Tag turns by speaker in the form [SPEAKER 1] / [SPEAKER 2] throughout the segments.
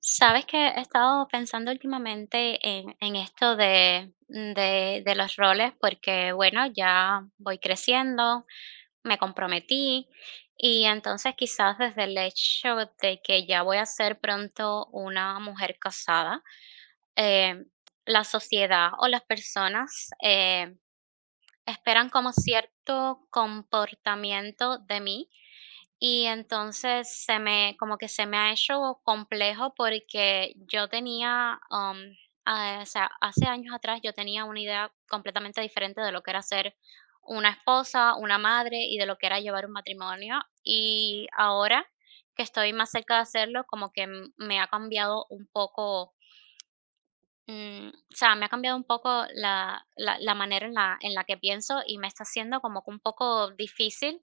[SPEAKER 1] Sabes que he estado pensando últimamente en esto de los roles porque, bueno, ya voy creciendo, me comprometí y entonces quizás desde el hecho de que ya voy a ser pronto una mujer casada, eh, la sociedad o las personas esperan como cierto comportamiento de mí. Y entonces se me ha hecho complejo porque yo tenía, o sea, hace años atrás yo tenía una idea completamente diferente de lo que era ser una esposa, una madre y de lo que era llevar un matrimonio. Y ahora que estoy más cerca de hacerlo, como que me ha cambiado un poco. O sea, me ha cambiado un poco la manera en la que pienso y me está haciendo como que un poco difícil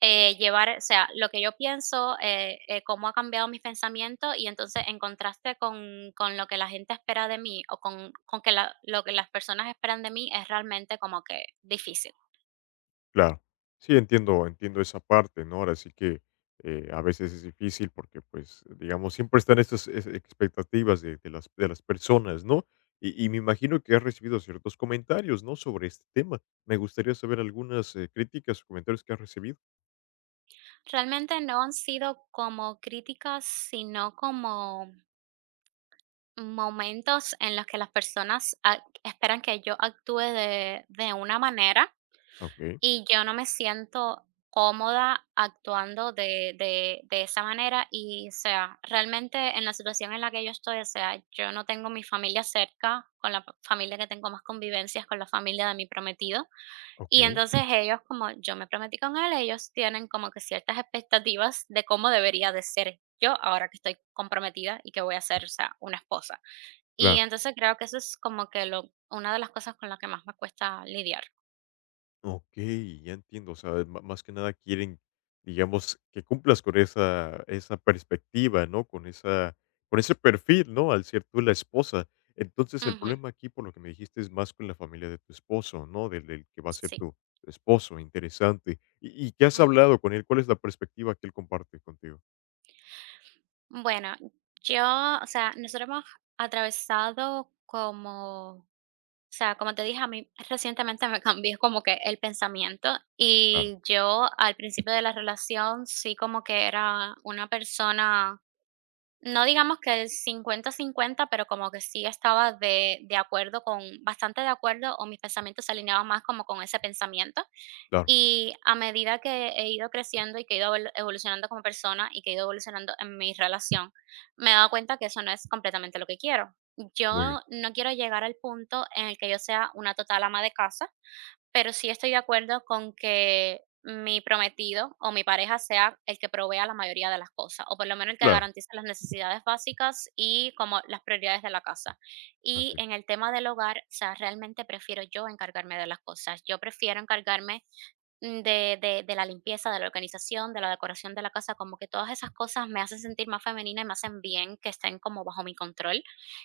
[SPEAKER 1] llevar, o sea, lo que yo pienso, cómo ha cambiado mis pensamientos y entonces en contraste con lo que la gente espera de mí o con lo que las personas esperan de mí es realmente como que difícil.
[SPEAKER 2] Claro. Sí, entiendo, entiendo esa parte, ¿no? Ahora sí que a veces es difícil porque, pues, digamos, siempre están estas expectativas de las personas, ¿no? Y me imagino que has recibido ciertos comentarios, ¿no? Sobre este tema. Me gustaría saber algunas críticas o comentarios que has recibido.
[SPEAKER 1] Realmente no han sido como críticas, sino como momentos en los que las personas esperan que yo actúe de una manera.
[SPEAKER 2] Ok,
[SPEAKER 1] Y yo no me siento cómoda actuando de esa manera y, o sea, realmente en la situación en la que yo estoy, o sea, yo no tengo mi familia cerca, con la familia que tengo más convivencias, con la familia de mi prometido. Y
[SPEAKER 2] ok,
[SPEAKER 1] entonces ellos, como yo me prometí con él, ellos tienen como que ciertas expectativas de cómo debería de ser yo ahora que estoy comprometida y que voy a ser, o sea, una esposa. Y
[SPEAKER 2] claro.
[SPEAKER 1] entonces creo que eso es como que lo, una de las cosas con las que más me cuesta lidiar.
[SPEAKER 2] Okey, ya entiendo, o sea, ma más que nada quieren, digamos, que cumplas con esa perspectiva, ¿no? Con esa con ese perfil, ¿no? Al ser tú la esposa. Entonces, el
[SPEAKER 1] Ujú.
[SPEAKER 2] problema aquí, por lo que me dijiste, es más con la familia de tu esposo, ¿no? Del que va a ser
[SPEAKER 1] Sí.
[SPEAKER 2] tu esposo, interesante. ¿Y qué has hablado con él? ¿Cuál es la perspectiva que él comparte contigo?
[SPEAKER 1] Bueno, yo, o sea, nosotros hemos atravesado como, o sea, como te dije, a mí recientemente me cambió como que el pensamiento
[SPEAKER 2] Claro,
[SPEAKER 1] y yo al principio de la relación sí como que era una persona, no digamos que el cincuenta-cincuenta pero como que sí estaba de acuerdo con, bastante de acuerdo o mis pensamientos se alineaban más como con ese pensamiento.
[SPEAKER 2] claro,
[SPEAKER 1] Y a medida que he ido creciendo y que he ido evolucionando como persona y que he ido evolucionando en mi relación, me he dado cuenta que eso no es completamente lo que quiero.
[SPEAKER 2] muy bien.
[SPEAKER 1] Yo no quiero llegar al punto en el que yo sea una total ama de casa, pero sí estoy de acuerdo con que mi prometido o mi pareja sea el que provea la mayoría de las cosas, o por lo menos el que
[SPEAKER 2] Claro,
[SPEAKER 1] garantice las necesidades básicas y como las prioridades de la casa. Y
[SPEAKER 2] así
[SPEAKER 1] en
[SPEAKER 2] es.
[SPEAKER 1] el tema del hogar, o sea, realmente prefiero yo encargarme de las cosas. Yo prefiero encargarme de la limpieza, de la organización, de la decoración de la casa, como que todas esas cosas me hacen sentir más femenina y me hacen bien que estén como bajo mi control.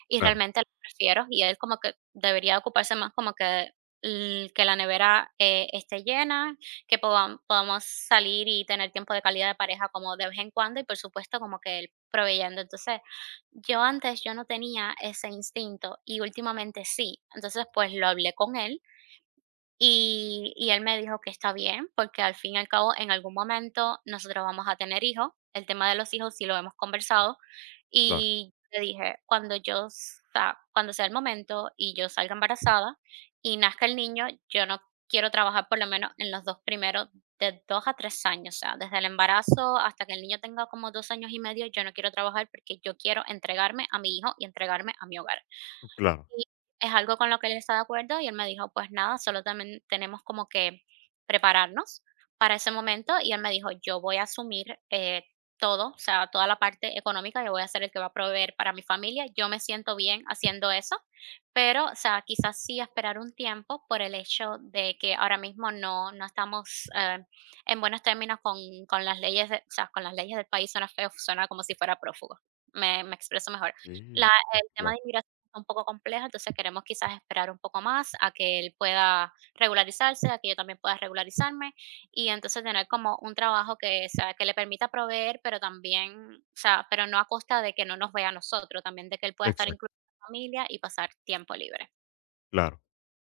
[SPEAKER 1] Y
[SPEAKER 2] Claro,
[SPEAKER 1] realmente lo prefiero y él como que debería ocuparse más como que que la nevera esté llena, que podamos salir y tener tiempo de calidad de pareja como de vez en cuando y por supuesto como que él proveyendo. Entonces, yo antes yo no tenía ese instinto y últimamente sí. Entonces, pues lo hablé con él y él me dijo que está bien, porque al fin y al cabo, en algún momento nosotros vamos a tener hijos. El tema de los hijos sí lo hemos conversado.
[SPEAKER 2] claro,
[SPEAKER 1] Y le dije, cuando yo sa cuando sea el momento y yo salga embarazada y nazca el niño, yo no quiero trabajar por lo menos en los 2 primeros, de 2 a 3 años, o sea, desde el embarazo hasta que el niño tenga como 2 años y medio, yo no quiero trabajar porque yo quiero entregarme a mi hijo y entregarme a mi hogar.
[SPEAKER 2] claro.
[SPEAKER 1] Y es algo con lo que él está de acuerdo y él me dijo, pues nada, solo también tenemos como que prepararnos para ese momento y él me dijo, yo voy a asumir todo, o sea, toda la parte económica, yo voy a ser el que va a proveer para mi familia, yo me siento bien haciendo eso, pero, o sea, quizás sí esperar un tiempo por el hecho de que ahora mismo no estamos en buenos términos con las leyes, o sea, con las leyes del país, suena feo, suena como si fuera prófugo, me expreso mejor. La,
[SPEAKER 2] Okey,
[SPEAKER 1] el tema
[SPEAKER 2] claro,
[SPEAKER 1] de inmigración un poco complejo, entonces queremos quizás esperar un poco más a que él pueda regularizarse, a que yo también pueda regularizarme y entonces tener como un trabajo que, o sea, que le permita proveer, pero también, o sea, pero no a costa de que no nos vea a nosotros, también de que él pueda estar
[SPEAKER 2] exacto.
[SPEAKER 1] incluido en la familia y pasar tiempo libre.
[SPEAKER 2] Claro.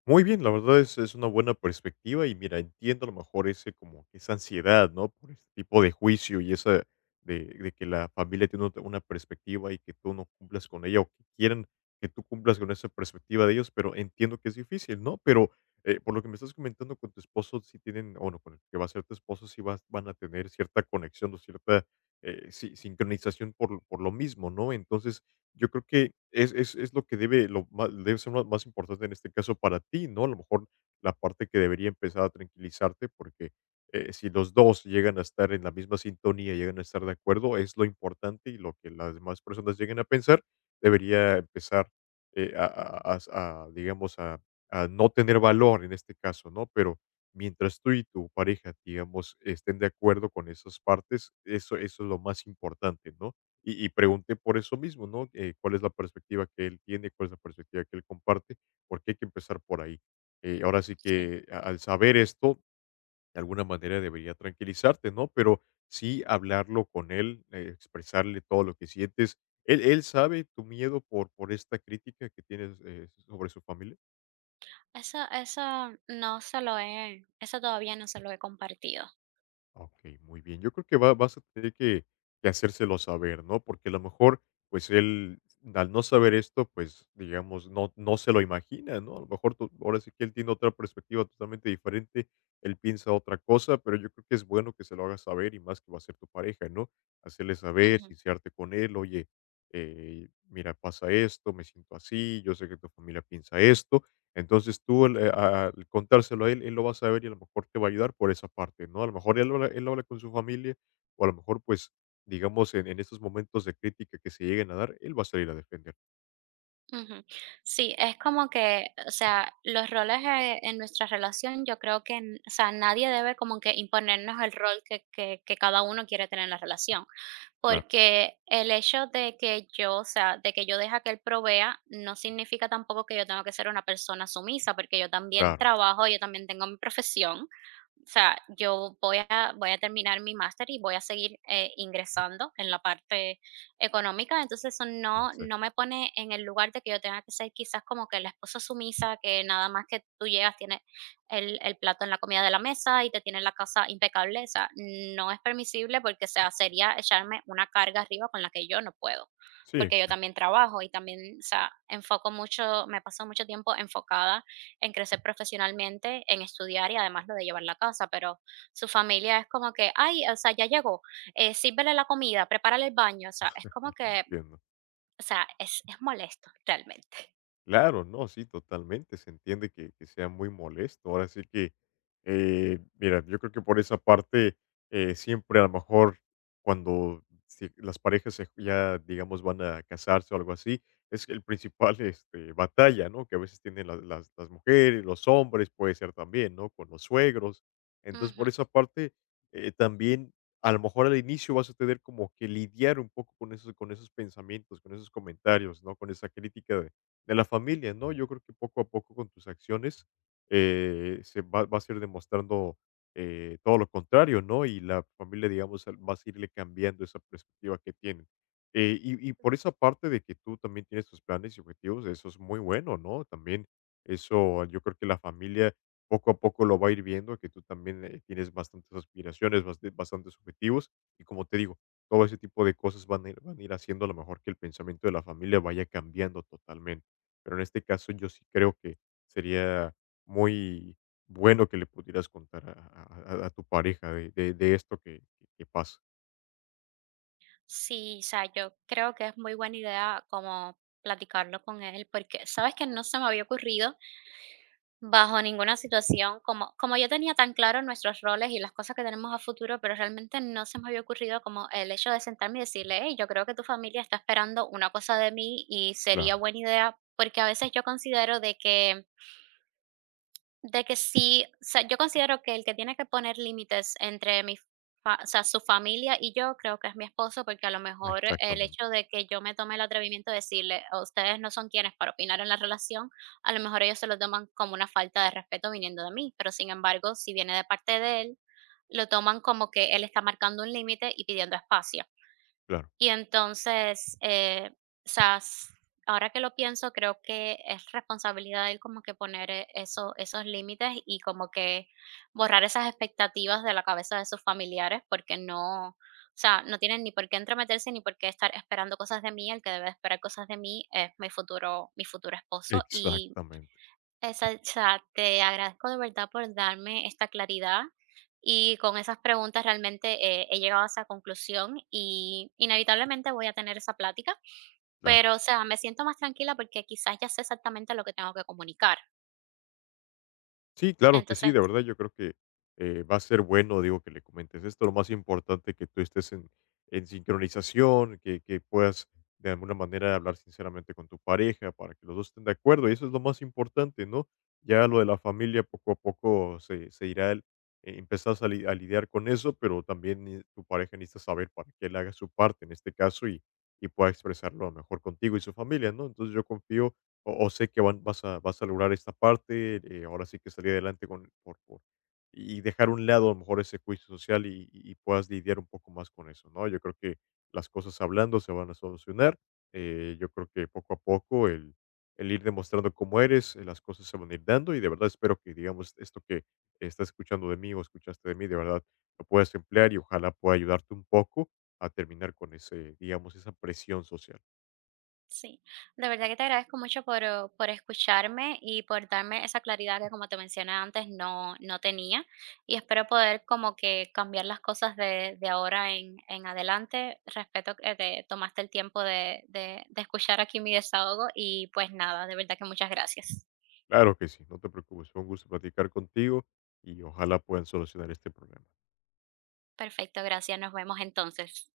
[SPEAKER 2] Muy bien, la verdad es una buena perspectiva y mira, entiendo a lo mejor ese como que esa ansiedad, ¿no? Por este tipo de juicio y esa de que la familia tiene una perspectiva y que tú no cumplas con ella o que quieren que tú cumplas con esa perspectiva de ellos, pero entiendo que es difícil, ¿no? Pero por lo que me estás comentando con tu esposo, si tienen, bueno, con el que va a ser tu esposo, si vas, van a tener cierta conexión o cierta sí, sincronización por, por lo mismo, ¿no? Entonces, yo creo que es lo que debe lo ma debe ser lo más importante en este caso para ti, ¿no? A lo mejor la parte que debería empezar a tranquilizarte, porque, si los 2 llegan a estar en la misma sintonía, llegan a estar de acuerdo, es lo importante y lo que las demás personas lleguen a pensar, debería empezar, a digamos, a no tener valor en este caso, ¿no? Pero mientras tú y tu pareja, digamos, estén de acuerdo con esas partes, eso es lo más importante, ¿no? Y pregunté por eso mismo, ¿no? ¿Cuál es la perspectiva que él tiene? ¿Cuál es la perspectiva que él comparte? Porque hay que empezar por ahí. Ahora sí
[SPEAKER 1] Sí.
[SPEAKER 2] que al saber esto, de alguna manera debería tranquilizarte, ¿no? Pero sí hablarlo con él, expresarle todo lo que sientes. ¿Él sabe tu miedo por esta crítica que tienes sobre su familia?
[SPEAKER 1] Eso, eso eso todavía no se lo he compartido.
[SPEAKER 2] Ok, muy bien. Yo creo que va vas a tener que hacérselo saber, ¿no? Porque a lo mejor, pues, él, al no saber esto, pues, digamos, no se lo imagina, ¿no? A lo mejor tú ahora sí que él tiene otra perspectiva totalmente diferente, él piensa otra cosa, pero yo creo que es bueno que se lo hagas saber y más que va a ser tu pareja, ¿no? Hacerle saber,
[SPEAKER 1] Ujú.
[SPEAKER 2] sincerarte con él: "Oye, mira, pasa esto, me siento así, yo sé que tu familia piensa esto". Entonces al contárselo a él, él lo va a saber y a lo mejor te va a ayudar por esa parte, ¿no? A lo mejor él habla con su familia o a lo mejor, pues, digamos, en estos momentos de crítica que se lleguen a dar, él va a salir a defender.
[SPEAKER 1] Ujú. Sí, es como que, o sea, los roles, en nuestra relación, yo creo que, o sea, nadie debe como que imponernos el rol que cada uno quiere tener en la relación,
[SPEAKER 2] Claro,
[SPEAKER 1] porque el hecho de que yo, o sea, de que yo deja que él provea, no significa tampoco que yo tengo que ser una persona sumisa, porque yo también
[SPEAKER 2] claro.
[SPEAKER 1] trabajo, yo también tengo mi profesión, o sea, voy a terminar mi máster y voy a seguir ingresando en la parte económica, entonces eso
[SPEAKER 2] Exacto.
[SPEAKER 1] no me pone en el lugar de que yo tenga que ser quizás como que la esposa sumisa, que nada más que tú llegas tiene el plato en la comida de la mesa y te tiene la casa impecable, o sea, no es permisible porque o sea, sería echarme una carga arriba con la que yo no puedo
[SPEAKER 2] Sí,
[SPEAKER 1] porque yo
[SPEAKER 2] exacto,
[SPEAKER 1] también trabajo y también, o sea, enfoco mucho, me paso mucho tiempo enfocada en crecer profesionalmente, en estudiar y además lo de llevar la casa, pero su familia es como que, ay, o sea, ya llegó, sírvele la comida, prepárale el baño, o sea, es como que,
[SPEAKER 2] entiendo.
[SPEAKER 1] o sea, es molesto realmente.
[SPEAKER 2] Claro, no, sí, totalmente. Se entiende que sea muy molesto. Ahora sí que, mira, yo creo que por esa parte, siempre a lo mejor cuando si las parejas ya, digamos, van a casarse o algo así, es el principal este, batalla, ¿no? Que a veces tienen las mujeres, los hombres, puede ser también, ¿no? Con los suegros. Entonces,
[SPEAKER 1] Ujú.
[SPEAKER 2] por esa parte, también a lo mejor al inicio vas a tener como que lidiar un poco con esos pensamientos, con esos comentarios, ¿no? Con esa crítica de la familia, ¿no? Yo creo que poco a poco con tus acciones se va, vas a ir demostrando todo lo contrario, ¿no? Y la familia, digamos, vas a irle cambiando esa perspectiva que tienen. Y por esa parte de que tú también tienes tus planes y objetivos, eso es muy bueno, ¿no? También eso, yo creo que la familia poco a poco lo va a ir viendo, que tú también tienes bastantes aspiraciones, bastantes objetivos, y como te digo, todo ese tipo de cosas van a ir haciendo a lo mejor que el pensamiento de la familia vaya cambiando totalmente pero en este caso yo sí creo que sería muy bueno que le pudieras contar a tu pareja de esto que pasa.
[SPEAKER 1] Sí, o sea, yo creo que es muy buena idea como platicarlo con él, porque sabes que no se me había ocurrido bajo ninguna situación, como yo tenía tan claro nuestros roles y las cosas que tenemos a futuro, pero realmente no se me había ocurrido como el hecho de sentarme y decirle, hey, yo creo que tu familia está esperando una cosa de mí y sería
[SPEAKER 2] Claro,
[SPEAKER 1] buena idea, porque a veces yo considero de que sí, o sea, yo considero que el que tiene que poner límites entre mi fa o sea, su familia y yo, creo que es mi esposo, porque a lo mejor el hecho
[SPEAKER 2] exactamente.
[SPEAKER 1] de que yo me tome el atrevimiento de decirle: "Oh, ustedes no son quienes para opinar en la relación", a lo mejor ellos se lo toman como una falta de respeto viniendo de mí, pero sin embargo, si viene de parte de él, lo toman como que él está marcando un límite y pidiendo espacio.
[SPEAKER 2] Claro,
[SPEAKER 1] Y entonces, o sea, s ahora que lo pienso, creo que es responsabilidad de él como que poner, esos límites y como que borrar esas expectativas de la cabeza de sus familiares, porque o sea, no tienen ni por qué entrometerse, ni por qué estar esperando cosas de mí. El que debe esperar cosas de mí es mi futuro esposo, y
[SPEAKER 2] exactamente.
[SPEAKER 1] esa o sea, te agradezco de verdad por darme esta claridad y con esas preguntas realmente, he llegado a esa conclusión y inevitablemente voy a tener esa plática,
[SPEAKER 2] Claro.
[SPEAKER 1] pero, o sea, me siento más tranquila porque quizás ya sé exactamente lo que tengo que comunicar.
[SPEAKER 2] Sí, claro que sí,
[SPEAKER 1] Entonces
[SPEAKER 2] de verdad yo creo que va a ser bueno, digo, que le comentes esto. Lo más importante que tú estés en sincronización, que puedas de alguna manera hablar sinceramente con tu pareja para que los dos estén de acuerdo. Y eso es lo más importante, ¿no? Ya lo de la familia poco a poco se irá empezás a, a lidiar con eso, pero también tu pareja necesita saber para que él haga su parte en este caso y pueda expresarlo mejor contigo y su familia, ¿no? Entonces yo confío o sé que van vas a lograr esta parte, ahora sí que salir adelante con por y dejar a un lado a lo mejor ese juicio social y y puedas lidiar un poco más con eso, ¿no? Yo creo que las cosas hablando se van a solucionar, yo creo que poco a poco el ir demostrando cómo eres, las cosas se van a ir dando y de verdad espero que, digamos, esto que estás escuchando de mí o escuchaste de mí, de verdad lo puedas emplear y ojalá pueda ayudarte un poco a terminar con ese, digamos, esa presión social.
[SPEAKER 1] sí, de verdad que te agradezco mucho por escucharme y por darme esa claridad que como te mencioné antes no tenía y espero poder como que cambiar las cosas de ahora en adelante. Respeto que te tomaste el tiempo de escuchar aquí mi desahogo y pues nada, de verdad que muchas gracias.
[SPEAKER 2] Claro que sí, no te preocupes, fue un gusto platicar contigo y ojalá puedan solucionar este problema.
[SPEAKER 1] Perfecto, gracias, nos vemos entonces.